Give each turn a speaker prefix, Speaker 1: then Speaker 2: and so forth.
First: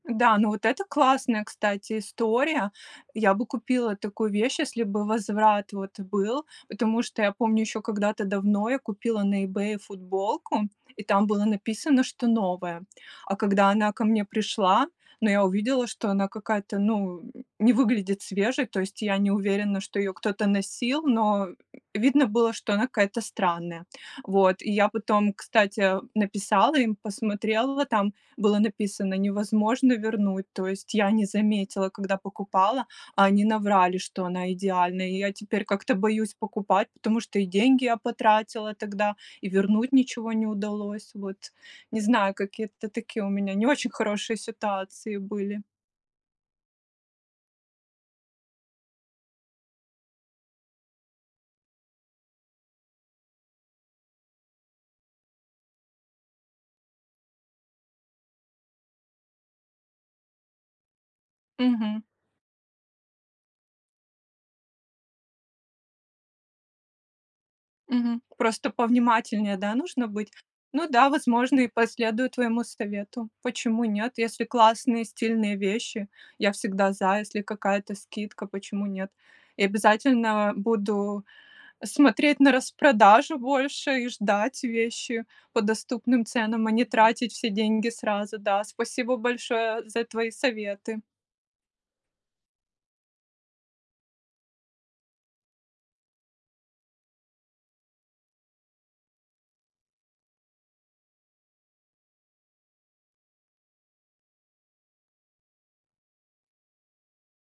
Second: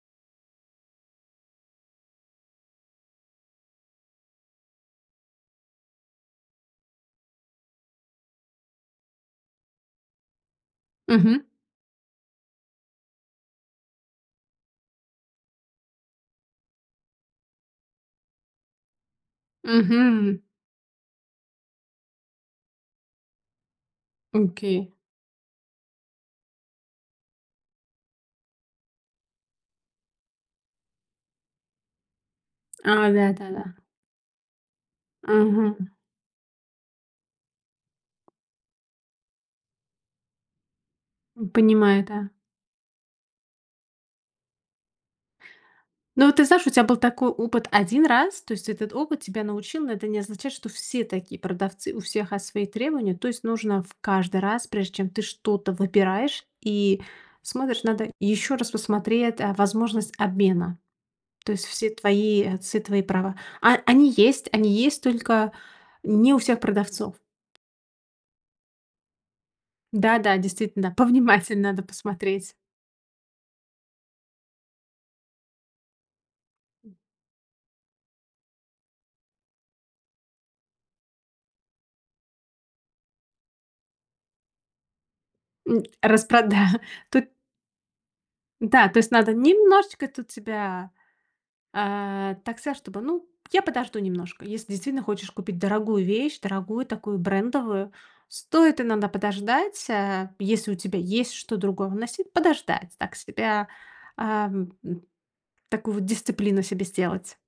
Speaker 1: Да, ну вот это классная, кстати, история. Я бы купила такую вещь, если бы возврат вот был, потому что я помню, еще когда-то давно я купила на "И Бэе" футболку, и там
Speaker 2: Мгм.
Speaker 1: было написано, что новая. А когда она ко мне пришла, ну, я увидела, что она какая-то, ну, не выглядит свежей, то есть я не уверена, что ее
Speaker 2: Мгм.
Speaker 1: кто-то носил, но, м, видно было, что она какая-то странная. Вот, и я
Speaker 2: Окей.
Speaker 1: потом, кстати, написала им, посмотрела, там было написано: "Невозможно вернуть". То есть я не заметила, когда покупала,
Speaker 2: А,
Speaker 1: а они
Speaker 2: да-да-да.
Speaker 1: наврали, что она идеальная, и я теперь
Speaker 2: Ага.
Speaker 1: как-то боюсь покупать, потому что и деньги я потратила тогда, и вернуть ничего не удалось. Вот
Speaker 2: М,
Speaker 1: не
Speaker 2: понимаю. Да.
Speaker 1: знаю, какие это такие у меня не очень хорошие ситуации были.
Speaker 2: Ну, ты знаешь, у тебя был такой опыт 1 раз. То есть этот опыт тебя научил, но это не означает, что все такие продавцы, у всех, а, свои требования, то есть нужно в каждый раз, прежде чем ты что-то выбираешь и смотришь, надо ещё раз посмотреть, а, возможность обмена. То есть все
Speaker 1: Мгм.
Speaker 2: твои отцы твои права, а а они есть, они есть, только не у всех продавцов.
Speaker 1: Мгм. Просто повнимательнее, да, нужно
Speaker 2: Да,
Speaker 1: быть?
Speaker 2: да,
Speaker 1: Ну
Speaker 2: действительно,
Speaker 1: да,
Speaker 2: повниматель
Speaker 1: возможно, и
Speaker 2: надо
Speaker 1: последую
Speaker 2: посмотреть.
Speaker 1: твоему совету, почему нет. Если классные, стильные вещи, я всегда за. Если какая-то скидка, почему нет? И обязательно буду смотреть на распродажу больше и ждать вещи по
Speaker 2: М.
Speaker 1: доступным ценам, а
Speaker 2: Распрода
Speaker 1: не
Speaker 2: тут.
Speaker 1: тратить все деньги сразу. Да,
Speaker 2: Да, то есть
Speaker 1: спасибо
Speaker 2: надо
Speaker 1: большое за
Speaker 2: немножечко
Speaker 1: твои
Speaker 2: тут себя
Speaker 1: советы.
Speaker 2: А, так сказать, чтобы, ну, я подожду немножко, если действительно хочешь купить дорогую вещь, дорогую, такую брендовую, стоит иногда подождать, а, если у тебя есть что другого носить, подождать. Так себя Ам, м. Такую вот дисциплину себе сделать.